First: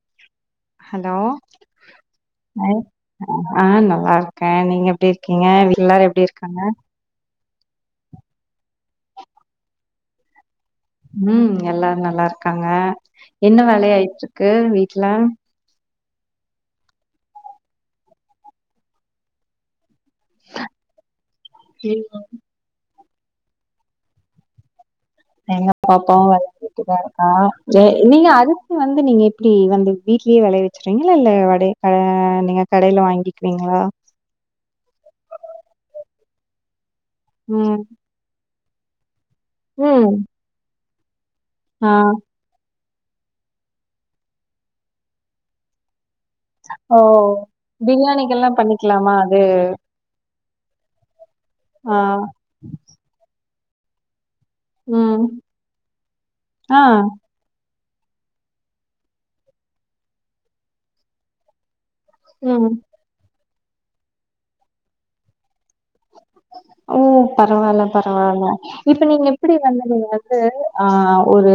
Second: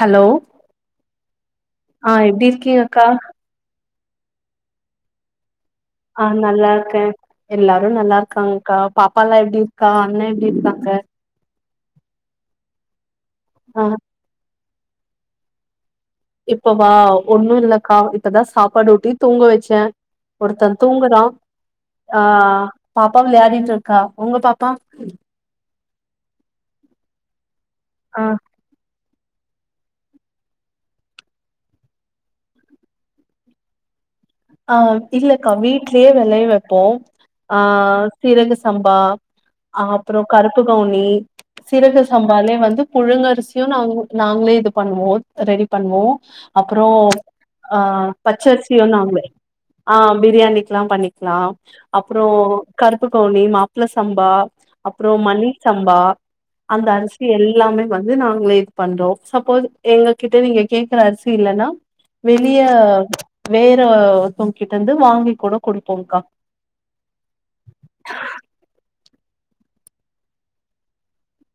Hello hello ஆ எப்டி இருக்கீங்கக்கா ஆ நல்லாருக்கே நீங்க எப்டி இருக்கீங்க வீட்லல்லாரும் எப்டி இருக்காங்க எல்லாரும் நல்லா இருக்காங்க்கா பாப்பால்லா எப்டி இருக்கா அண்ண எப்டி இருக்காங்க ம் எல்லாரும் நல்லா இருக்காங்க என்ன ஆ வேல ஆயிட்டு இருக்கு வீட்ல இப்பவ ஒன்னு இல்லக்கா இப்பதா சாப்பாடு ஊட்டி தூங்க வச்சே ஒருத்தன் தூங்குறா ஆ பாப்பா வெளாடிட்டு இருக்கா உங்க பாப்பா எங்க பாப்பாவு வெளையாடிட்டு தா இருக்கா ஆ நீங்க அது சி வந்து நீங்க எப்டி வந்து வீட்லயே வெளைய வச்சறீங்களா இல்ல வடை ஆ நீங்க கடையில வாங்கிக்வீங்களா ஆ இல்லக்கா வீட்லயே வெளைய வப்போ ஆ ம் சீரக சம்பா ம் அப்புற கருப்பு கவுனி ஆ சீரக சம் பாலயே வந்து புழுங்க அரிசியு நா நாங்களே இது பண்ணுவோ ரெடி பண்ணுவோ அப்புற ஓ ஆ பிரியாணிக்கெல்லா பச்சரிசியு பண்ணிக்கலாமா நாம்ளே அது ஆ பிரியாணிக்கிலா பண்ணிக்கலா ஆ அப்புற கருப்புகவுனி மாப்பிள்ள சம்பா அப்புற ம் மணி சம்பா ஆ அந்த அரிசி எல்லாமே வந்து நாங்களே இது பண்றோ சப்போஸ் எங்க கிட்ட நீங்க கேக்குற அரிசி இல்லன்னா வெளிய ம் வேற ஒருத்தவங்க்கிட்ட இருந்து வாங்கி கூட குடுப்போம்க்கா ஓ பரவால்ல பரவால்ல இப்ப நீங்க எப்டி வந்து நீங்க வந்து ஆ ஒரு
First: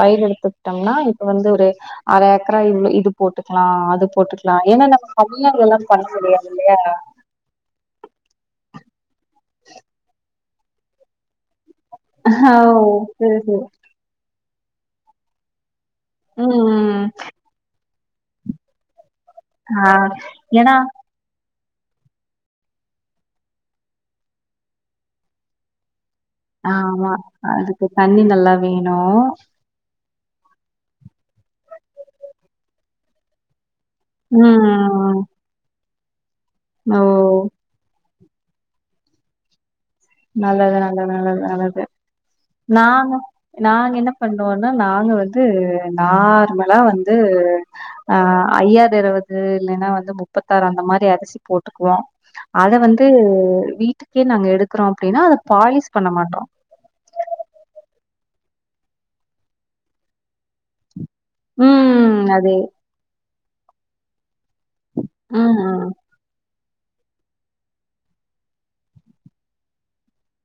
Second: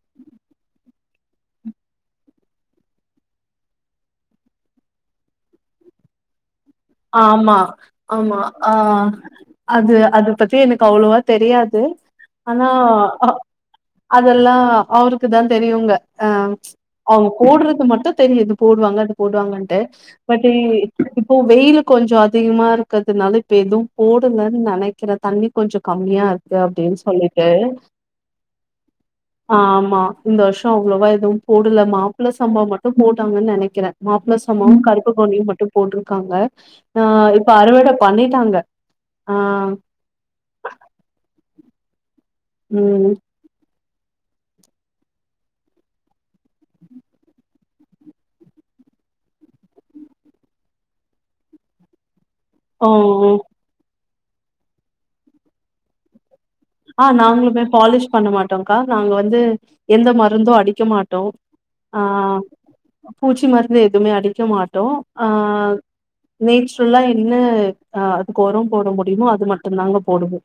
வயலு எடுத்துக்கிட்டோம்னா இப்ப வந்து ஒரு அர ஏக்கரா இவ்ளோ இது போட்டுக்கலா அது போட்டுக்கலா ஏன்னா நம்ம தனியா எல்லா பண்ண முடியாது இல்லையா ஆமா ஆமா ஆ அது அது பத்தி எனக்கு அவ்வளவா தெரியாது ஆ ஆனா ஓ அ சரி, சரி. அதெல்லா அவருக்கு தா தெரியுங்க அ ம், ம். அவங்க போடுறது மட்டு தெரியுது போடுவாங்க அ போடுவாங்கட்டு ஆ பட் ஏன்னா இப்போ வெயில் கொஞ்சோ அதிகமா இருக்கிறதுனால இப்ப எது போடலன்னு நெனைக்கிறே தண்ணி கொஞ்ச கம்மியா இருக் கு அப்டின்னு ஆமா. சொல்லிட்ட அதுக்கு தண்ணி நல்லா வேணும். ஆமா இந்த வருஷ அவ்வளோவா எதுவு போடல மாப்பிள்ள சம்பா மட்டு போட்டாங்கன்னு நெனைக்கிறே மாப்பள சம்பா கருப்பு ம். கவனியு மட்டு போட்ருக்காங்க ஓ! ஆ இப்ப அறுவட பண்ணிட்டாங்க ஆ நல்லது நல்லது நல்ல நல்லது ம் நானு நாங்க என்ன பண்ணுவோனா நாங்க வந்து நார்மலா வந்து ஆ ஐயாது இருவது இல்லன்னா வந்து முப்பத்தாறு அந்த மாரி அரிசி போட்டுக்குவோ அத ஓ வந்து ஓ! வீட்டுக்கே நாங்க எடுக்கறோ அப்டின்னா அத பாலிஷ் பண்ண மாட்டோ ஆ நாங்களுமே பாலிஷ் பண்ண மாட்டோம்க்கா நாங்க வந்து எந்த மருந்து அடிக்க மாட்டோ ஆ ம் அதே பூச்சி மருந்து எதுவுமே அடிக்க மாட்டோ ஆ ம் ம் நேச்சுரல்லா என்ன ஆ அதுக்கு ஒர போட முடியுமோ அது மட்டுந்தாங்க போடுவோ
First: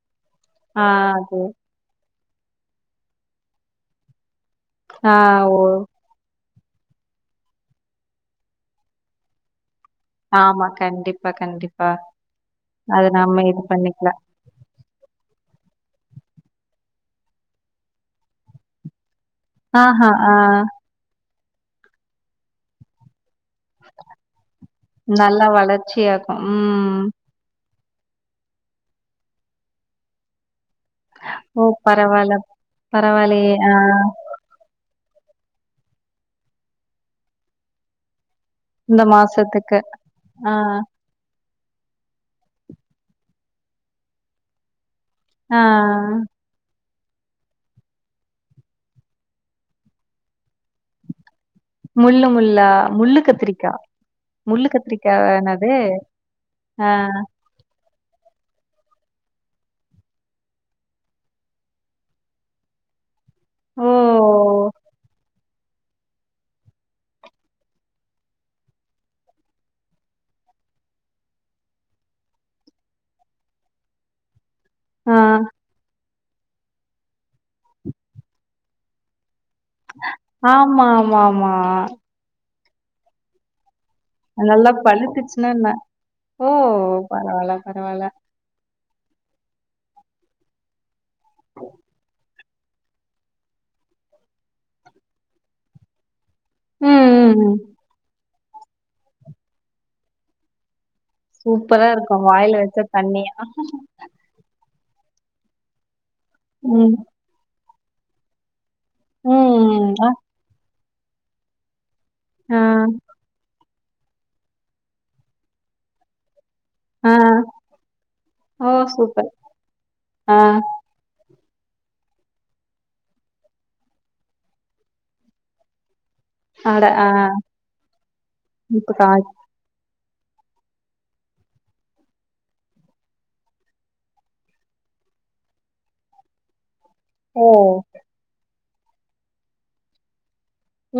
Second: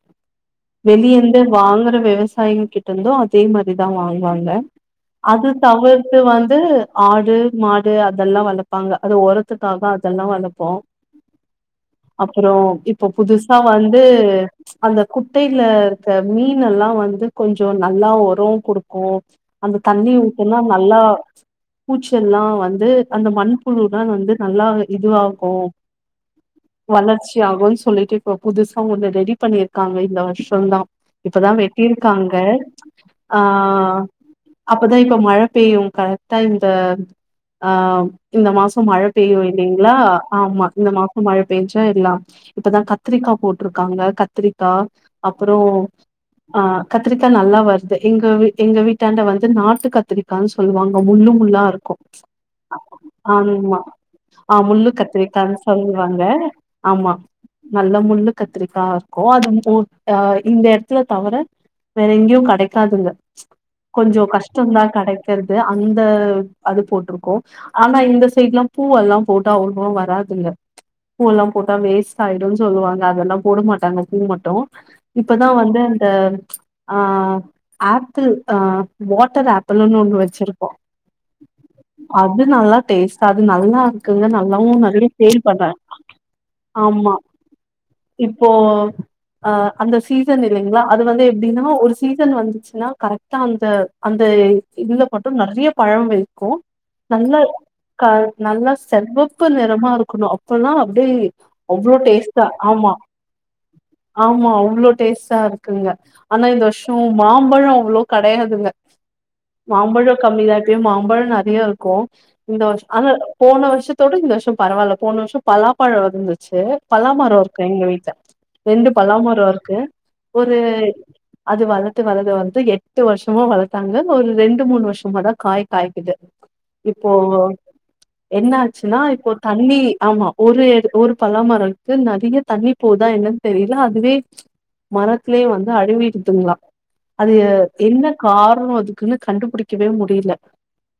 ஆ அது வெளியேந்து வாங்குற விவசாய்ங்க கிட்ட இருந்தோ அதே மாரிதா வாங்குவாங்க ஆ அது ஓ தவிர்த்து வந்து ஆடு மாடு அதெல்லா வளப்பாங்க அது ஒரத் துக்காக அதெல்லா ஆமா வளப்போ கண்டிப்பா கண்டிப்பா அப்பறோ இப்போ அது நம்ம புதுசா இது வந்து பண்ணிக்கலா அந்த குட்டையில இருக்க மீன்னெல்லா வந்து கொஞ்ச நல்லா ஒரோ குடுக்கு அந்த ஆஹா தண்ணி ஆ ஊத்தனா நல்லா பூச்ச எல்லா வந்து அந்த மண் புழு வந்து நல்லா நல்லா இதுவாகு வளர்ச்சியாகு ம் வளர்ச் சியாகுன் சொல்லிட்டு இப்ப புதுசா ஒன்னு ரெடி பண்ணியிருக்காங்க இந்த வருஷந்தா இப்பதா ஓ பரவால்ல வெட்டியிருக்காங்க ஆ அப்பதா இப்ப மழை பெய்யு கரெக்டா இந்த ஆ இந்த மாச இந்த மழை பெய்யு மாசத்துக்கு இல்லைங்களா ஆ ஆமா இந்த மாச மழை பெஞ்சா எல்லா இப்பதா கத்திரிக்கா போட்ருக்காங்க கத்திரிக்கா அப்பறோ ஆ ஆ கத்திரிக்கா நல்லா வருது எங்க எங்க வீட்டாண்ட வந்து நாட்டு கத்திரிக்கானு சொல்லுவாங்க முள்ளு முள்ளா இரு முள்ளு முள்ளா முள்ளு கத்திரிக்கா ஆ முள்ளு கத்திரிக்கா கத்திரிக்கானு என்னது சொல்லுவாங்க ஆ ஆமா நல்ல முள்ளு கத்திரிக்கா இருக்கு அது மு அ இந்த எடத்துல தவிர வேற எங்கயு கெடைக்காதுங்க ஓ கொஞ்ச கஷ்டந்தா கடைக்கிறது அந்த அது போட்ருக்கோ ஆனா இந்த சைட்ல்லா பூவெல்லா போட்டா அவ்ளவா வராதுங்க பூவெல்லா போட்டா வேஸ்ட் ஆயிடுனு சொல்லுவாங்க அதெல்லா போட மாட்டாங்க பூ மட்டு ஆ இப்பதா வந்து அந்த ஆ ஆப்பிள் ஆ வாட்டர் ஆப் பிள்ளுனுனு ஒன்னு வச்சிருக்கோ ஆமா ஆமா ஆமா அது நல்லா டேஸ்ட்டா அது நல்லா இருகுங்க நல்லாவு நல்லா நிறைய சேல் பழுத்துச்சுன்னா பண்ற என்ன ஓ ஆமா பரவால்ல பரவால்ல இப் இப்போ அ அந்த சீசன் இல்லைங்களா அது வந்து எப்டின்னா ஒரு சீசன் வந்துச்சுன்னா கரெக்ட் டா அந்த அந்த இதுல மட்டு நெறைய பழ வைக்கு ம் ம் நல்லா ம் கா நல்லா சிவப்பு நிறமா இருக்கணு அப்பல்லா அப்டியே சூப்பரா அவ்ளோ இருக்கு டேஸ்ட்டா வாயில வச்சா ஆமா தண்ணியா ஆமா அவ்வளோ டேஸ்ட்டா இருக்குங்க ஆனா இந்த வருசோ ம் மாம்பழம் அவ்வளோ கெடையாதுங்க ம் அ மாம்பழம் கம்மிதா இப்பயு மாம்பழம் நெறையா இருக்கு இந்த ஆ வரு ஆனா போன வருஷத்தோட இந்த வருஷ பரவால்ல போன வருஷ பலாப்பழம் வந்துச்சு ஆ பலாமரோ இருக்கு எங்க வீட்ல ஓ ரெண்டு சூப்பர் பலாமரம் இருக்கு. ஆ ஒரு அது வளத்து வளந்து வந்து எட்டு வருஷமா வளத்தாங்க ஒரு ரெண்டு மூணு வருஷமா தா காய் காய்க்குது. அட ஆ இப்போ என்ன இப்ப ஆச்சுன்னா இப்போ காச் தண்ணி ஆமா ஒரு ஒரு பலாமரோருக்கு நறைய தண்ணி போதா என்னன் தெரில அதுவே மரத்துலயே வந்து அழுவிடுத்துங்களா அது ஓ என்ன காரணோ அதுக்குன்னு கண்டுபுடிக்கவே முடில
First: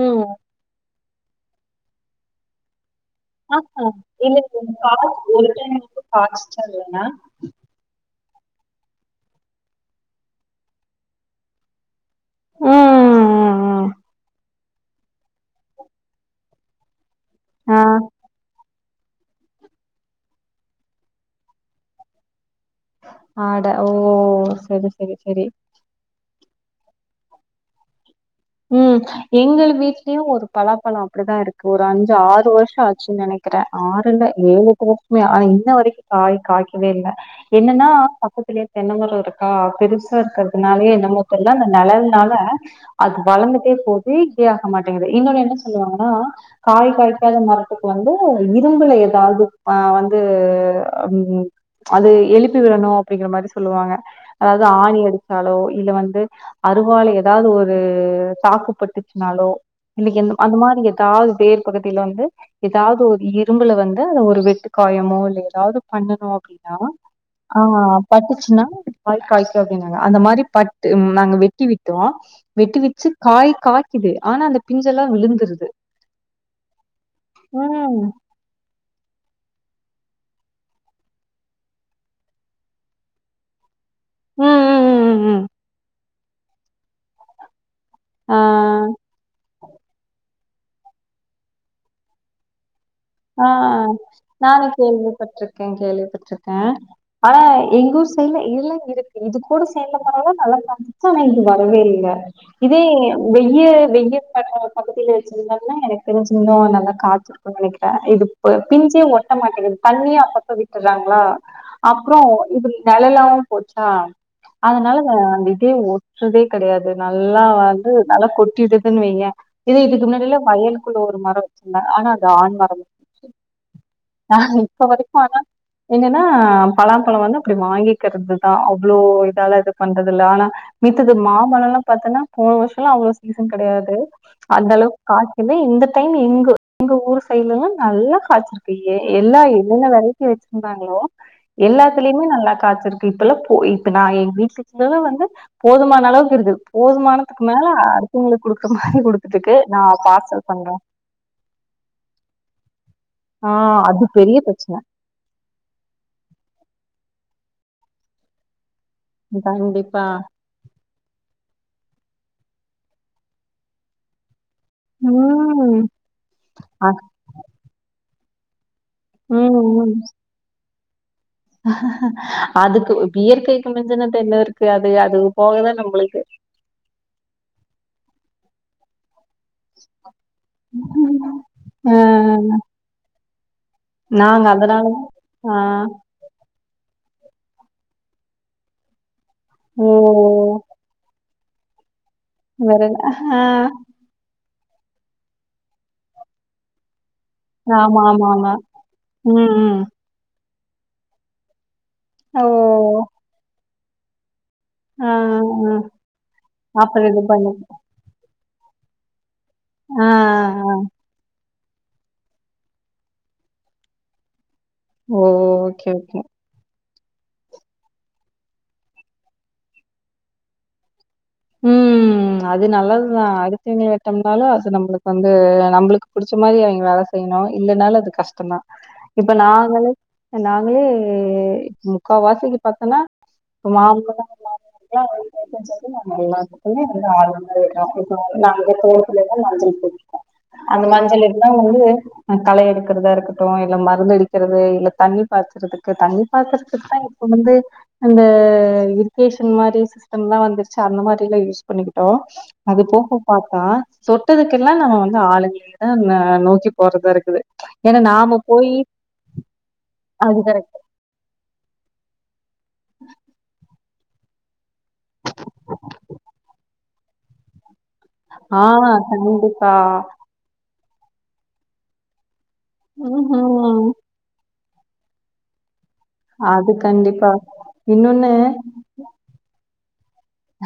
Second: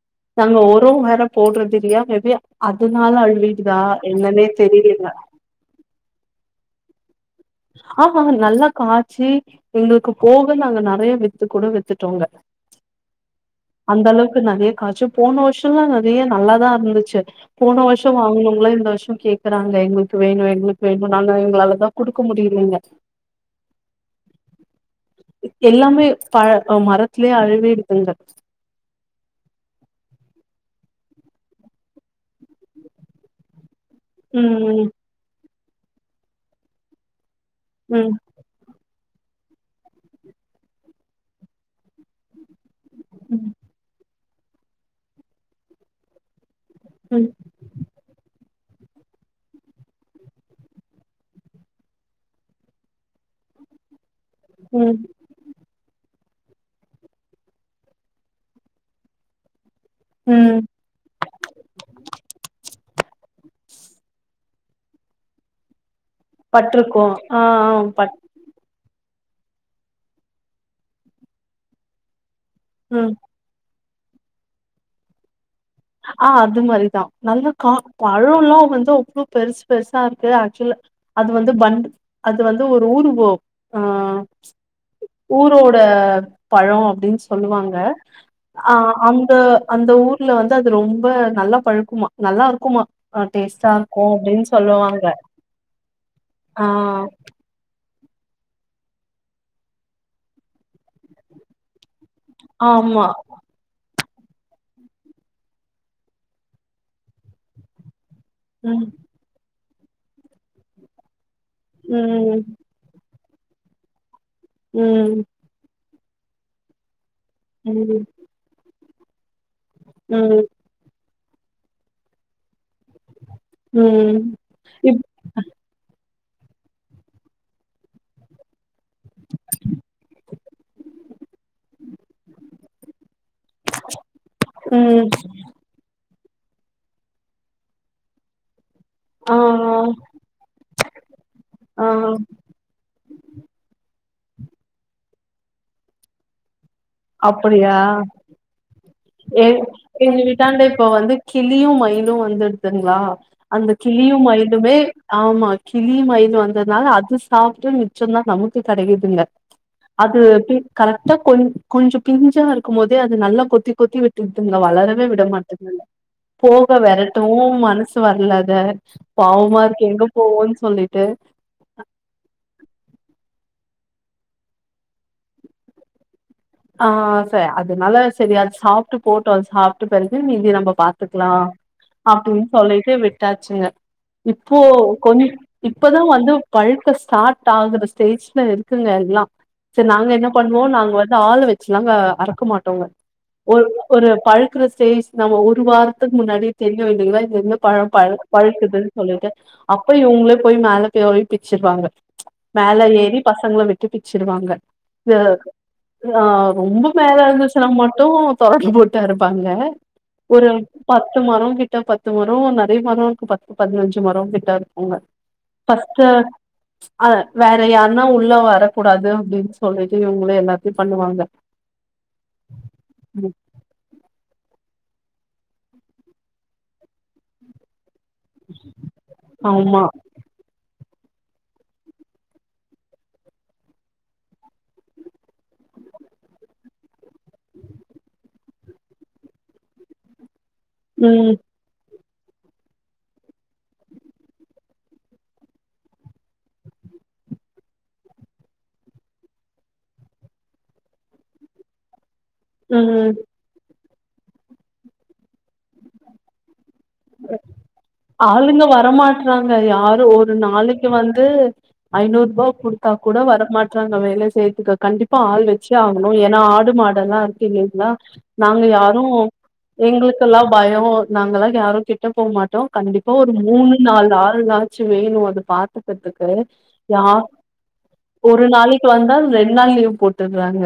ம் நாங்க ஒரு ஒரம் போட்றது இல்லையா மேபி அதுனால அழுவி ஆ ஹா எங்களுது வந்து காய்க்கோ ஒரு டைம் கூட காய்ச்சதில்லனா ஆமாங்க நல்லா காய்ச்சி எங்களுக்கு போக நாங்க நறைய வித்து கூட வி வித்துட்டோங்க ம் ம் ம் அந்த அளவுக்கு நறைய காய்ச்சி போன வருஷோலா நறைய நல்லாதா இருந்துச்சு போன வருஷோ வாங்குனவங்ளா இந்த வருஷோ கேக் கேக்கறாங்க எங்களுக்கு வேணு எங்களுக்கு வேணு நாங்க எங்களாலதா குடுக்க முடியில இங்க ஆட ஓ செரி செரி செரி எல்லாமேவ் பழோ மரத்துலயே அழுவிடுதுங்க ம் எங்கள் வீட்லயு ஒரு பலாப்பழோ அப்டிதா இருக்கு ஒரு அஞ்சு ஆறு வருஷோ ஆச்சு நெனைக் க்கிறே ஆறு இல்ல ஏழு எட்டு ம் வருஷமே ஆனா இன்ன வரைக்கும் காய் காய்க்கவே இல்ல என்னன்னா ம் பக்கத்துலேயை தென்ன மரோ இருக்கா பெருசா இருக்கறதுனாலயே என்னமோ தெரில அந்த நெழல்னால அது ம் வளந்துட்டே போது இதே ஆக மாட்டேங்குது இன்னொன்னு என்ன சொல்லுவாங்கன்னா காய் ம் காய்காய்காத மரத்துக்கு வந்து இரும்புல ஏதாவது வந்து ம் அது எழுப்பி விடணு அப்டிங்கிற மாரி சொல்லுவாங்க. அதாது ம் ஆணி அடிச்சாலோ இல்ல வந்து அறுவால ஏதாது ஒரு ஒரு சாக்குப்பட்டுச்சுனாலோ இன்னைக்கு எந்த ம் அந்த மாரி ஏதாது வேர் பகுதியில வந்து ஏதாது ஒரு இரும்புல வந்து அத ஒரு வெட்டு காயமோ இல்ல ஏதாது பண்ணணு ஆ ஆ பட்டு காய் காய்க்காது அப்டின்னாங்க அந்த மாரி பட்டு ம் நாங்க வெட்டி விட்டுவோ வெட்டிவெச்சு ம் காய் காய்கிது ஆனா அந்த பிஞ்செல்லா விழுந்துருது ஆ அது மாரிதா நல்லா கா ம் பழம்லா வந்து பெருசு பெருசா இருக்கு ஆக்சுவலா அது வந்து பண்டு அது வந்து ஒரு ஊரு கோ ஆ ம் ம் ம் ம் ஊரோட பழோ அப்டின்னு சொல்லுவாங்க. ஆ அ அந்த அந்த ஊர்ல வந்து வந்து அது ரொம்ப நல்லா பழுக்குமா நல்லா இருக்குமா அ ஆ டேஸ்ட்டா இருக்கும் அப்டின்னு நானு சொல்லுவாங்க. கேள்விப்பட்டிருக்கே கேள்விப்பட்டிருக்கே ஆ ஆனா எங்க ஊர் சைட்ல எல்லா இருக்கு இது கூட சேந்தனாலதா நல்லா இப்பவு நைட்டுக்கு வரவே இல்ல இதே ஆமா. வெய்ய வெய்ய ப பகுதியில வெச்சிருந்தாங்கன்னா எனக்கு தெரிஞ்சி இன்னு நல்லா காத்திருக்கு நெனைக்க இது அ ம். பிஞ்சே ஒட்ட மாட்டேங்குது தண்ணியா அப்பப்ப விட்டுறாங்ளா அப்றோ ம். இப்டி நெழலாவு போச்சா அதனால அ ம். அந்த இதே வெட்றதே கெடையாது நல்லா வந்து ம். நல்லா கொட்டிடுதுன்னு வையே இது இதுக்கு முன்னாடில்ல ம். வயல் குள்ள ஒரு மரோ வெச்சிருந்தங்க ஆனா அது ஆண் மரோ ம் ஆ இப்ப இப் வரைக்கும் அதா என்னன்னா பலாப்பழம் வந்து அப்டி வாங்கிக்கறதுதா அவ்ளோ இதாலா இது பண்றதுல்ல ஆனா மித்தது மாம்பழல்லா பாத்தன்னா போன வருஷோல அவ்ளோ இன்கம் கெடையாது அந்த அளவுக்கு ம். காசுமே இந்த டைம் எங்க எங்க ஊரு சைட்ல்லல்லா நல்லா காச்சிருக் இப்ப எ ஆ. எல்லா என்னென்ன வெரைட்டி வச்சிருந்தாங்களோ ஆ. எல்லாத்துலயுமே நல்லா காச்சிருக்கு இப்பல்லா போயி இப்ப நா எங்க வீட்ல சின்னதா வந்து போதுமான அளவுக்கு இருக்கு போதுமானத்துக்கு மேல அப்படியா? அடுத்தவங்களுக்கு குடுக்க மாரி குடுத்துருக்கு நா பார்சல் பண்ற கிளியு மயிலு வந்துருதுங்களா ஆ அந்த அது கிளியு பெரிய மயிலுமே பிரச்சனை. ஆமா கிளியு மயில் வந்ததுனால அது சாப்ட்டு மிச்சதா நமக்கு கெடைக்குது இல்ல கண்டிப்பா. அது ஒரு டி கரக்டா கொ கொஞ்சம் பிஞ்சா இருக்கும் போதே அது நல்லா கொத்தி கொத்தி வி ட்டுதுங்க வளரவே விட ம். மாட்டிங்கிதுங்க போக அ வெர ட்டவு மனசு வரல அத பாவமா ம், இருக்கு ம். எங்க போவோன்னு சொல்லிட்டு அதுக்கு இயற்கைக்கு மிஞ்சனதென்ன இருக்கு அது அது போகதா நம்மளுக்கு ஆ சரி அதனால சரி அது சாப் போட்டோ சாப்ட்ட பிறகு மீதி நம்ம பாத்துக்கலா ஆ அப்டின்னு சொல்லிட்டு விட் விட்டாச்சுங்க நாங்க இப்போ அதனால கொஞ் ஆ இப்பதா வந்து பழுக்க ஸ்டார்ட் ஆகுற ஸ்டேஜ்ல இருக்குங்க எல்லா சரி ஓ நாங்க என்ன பண்ணுவோ நாங்க வந் ஆள் வச்சுலாங்க அறுக்க வேற மாட்டோங்க என்ன ஆ ஒ ஒரு பழுக்கற ஸ்டேஜ் நம்ம ஒரு வாரத்துக்கு முன்னாடியே தெரியு இல்லைங்களா இது என்ன பழம் ஆமா பழு ஆமா ஆமா பழுக்குதுன்னு சொல்லிட்டு ம் ம் அப்ப இவுங்களே போய் மேல போய் பிச்சிப்பாங்க ஓ மேல ஏறி பசங்கள விட்டு பிச்சிருவாங்க ஆ மேலருக்கு ஆ ஆ ரொம்ப அப்புற மேல இது பண்ணு இருந்துச்சுனா மட்டு தொடரண்டு போட்டு அறுப்பாங்க ஆ ஒரு ஆ பத்து மரோ கிட்ட பத்து மரோ நெறைய மரோ இருக்கு பத்து பதினஞ்சு மரோ கிட்ட உங்க ஓ ஓகே ஃபஸ்ட்டு ஓகே அ வேற யாருன்னா உள்ள வரக்கூடாது அப்டின்னு சொல்லிட்டு இவங்களு எல்லாத்தியு பண்ணுவாங்க ம் அது நல்லதுதா அடுத்தவங்கள விட்டம்னால அது நம்மளுக்கு வந்து நம்மளுக்கு புடிச்ச மாரி அவிங்க வேல செய்யணு இல்லனாலு அது கஷ்டோதா இப்ப ஆமா நாங்களே நாங்களே முக்கா வாசிக்கு பாத்தனா ம [inaudible] எல்லாத்துக்குமே வந்து ஆளுங்க இருக்க [inaudible] அந்த மஞ்சள் ம் இருந்தா வந்து கள எடுக்கறதா இருக்கட்டு இல்ல மருந்து அடிக்கிறது இல்ல தண்ணி பாய்ச்சிறதுக்கு தண்ணி பாச்சிறதுக்கு தா இப்ப வந்து அந்த இரிகேஷன் மாரி சிஸ்டம்லா வந்துச் ச அந்த மாரில்லா யூஸ் பண்ணிக்கிட்டோ அது ம் போக பாத்தா சொட்டதுக்கெல்லா நம்ம வந்து ஆளுங்களேதா நோக்கி போறதா இருக்குது ஏன்னா நாம ஆளுங்க போய் வரமாட்றாங்க யாரு ஒரு அது கரெக்ட் நாளைக்கு வந்து ஐநூர்பா குடுத்தா கூட வரமா ச்சா அங்க வேல செய்யதுக்கு கண்டிப்பா ஆள் வச்சே ஆகணு ஏன்னா ஆடு மாடு எல்லா இருக்கீங்கியில்லையா நாங்க ஆஹ் யாரு கண்டிப்பா எங்களுக்கு இப்பல்லா பயோ நாங்கலா யாரு கிட்ட போ மாட்டோ கண்டிப்பா உம் ஒரு மூணு உம் நாலு ஆளு ச்சு வேணு அது பாத்துக்கத்துக்கு அது யா கண்டிப்பா இன்னொன்னு ஒரு நாளை க்கு வந்தா ரெண்டு நாள் லீவ் போட்டுட்றாங்க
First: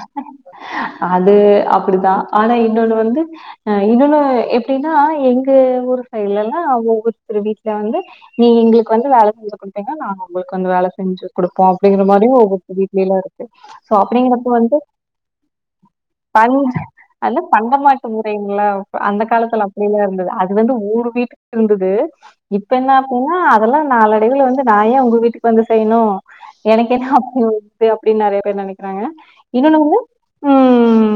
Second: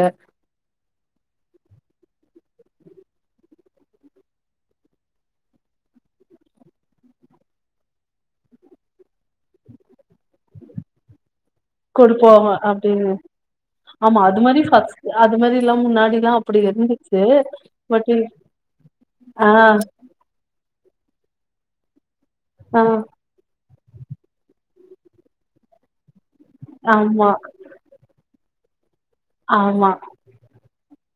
அது அப்டிதா ஆனா இன்னொன்னு வந்து அ இன்னொன்னு எப்டின்னா எங்க ஊரு சைட்லல்லா ஒவ்வொருத்தரு வீட்ல வந்து நீங்க எங்களுக்கு வந்து வேல செஞ்சு குடுத்தீங்னா நாங்க ஒங்களுக்கு வந்து வேல செஞ்சு குடுப்போ அப்டிங்கிற கொடுப்போ மாரியு ஒவ்வொருத்தர் அப்டின்னு வீட்லைலா இருக்கு சோ ஆமா அப்டிங்ற அது மாரி வந்து ஃபஸ்ட் அது மாரில்லா முன்னாடில்லா பண் அப்டி இருந்துச்சு அது என்ன பண்டமாற்று பட் முறைங்லா அப்ப அந்த ஆ காலத்துல அப்டியெல்லா இருந்துது அது வந்து ஒவ்வொரு வீட்டுக்கு இருந்துது இப்ப ஆ என்ன அப்டி னா அதெல்லா நாளடைவுல வந்து நா ஏ உங்க வீட்டுக்கு வந்து செய்னு எனக்கு என்ன ஆமா அப்டி வந் து அப்டின்னு நெறைய பேர் நெனைக்கிறாங்க இன்னொன்னு ஆமா வந்து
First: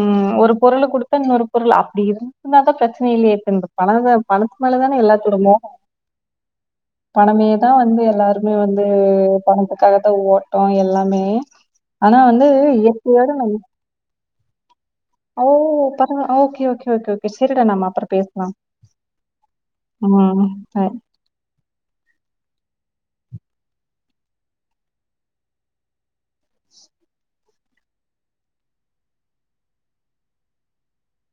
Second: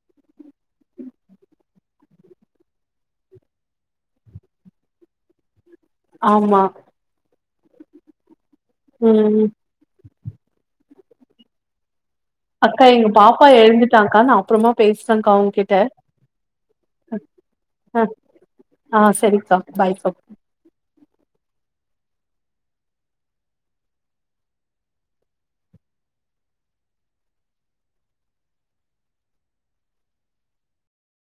ம் ஒரு பொருளு குடுத்தா இன்னொரு பொருள் அப்டி இருந்துருந்தா தா பிரச்சன இல்லயே இப்ப இந்த பணத்த பணத்து மேலதான எல்லாத்தூரமு ஆமா பணமேதா வந்து எல்லாருமே வந்து ம் பணத் துக்காகதா ஓட்டோ எல்லாமே ஆனா வந்து அக்கா எ எங்க பாப்பா வெறுமை எழுந்துட்டாக்கா நா அப்புறமா பேசுறேன்க்கா ஓ உங்ககிட்ட பராவா ஓகே ஓகே ஓகே செரி சேரிடா நம்ம ஆ அப்றோ பேசலா ஆ சரிக்கா பாய்க்கா ஆ பாய்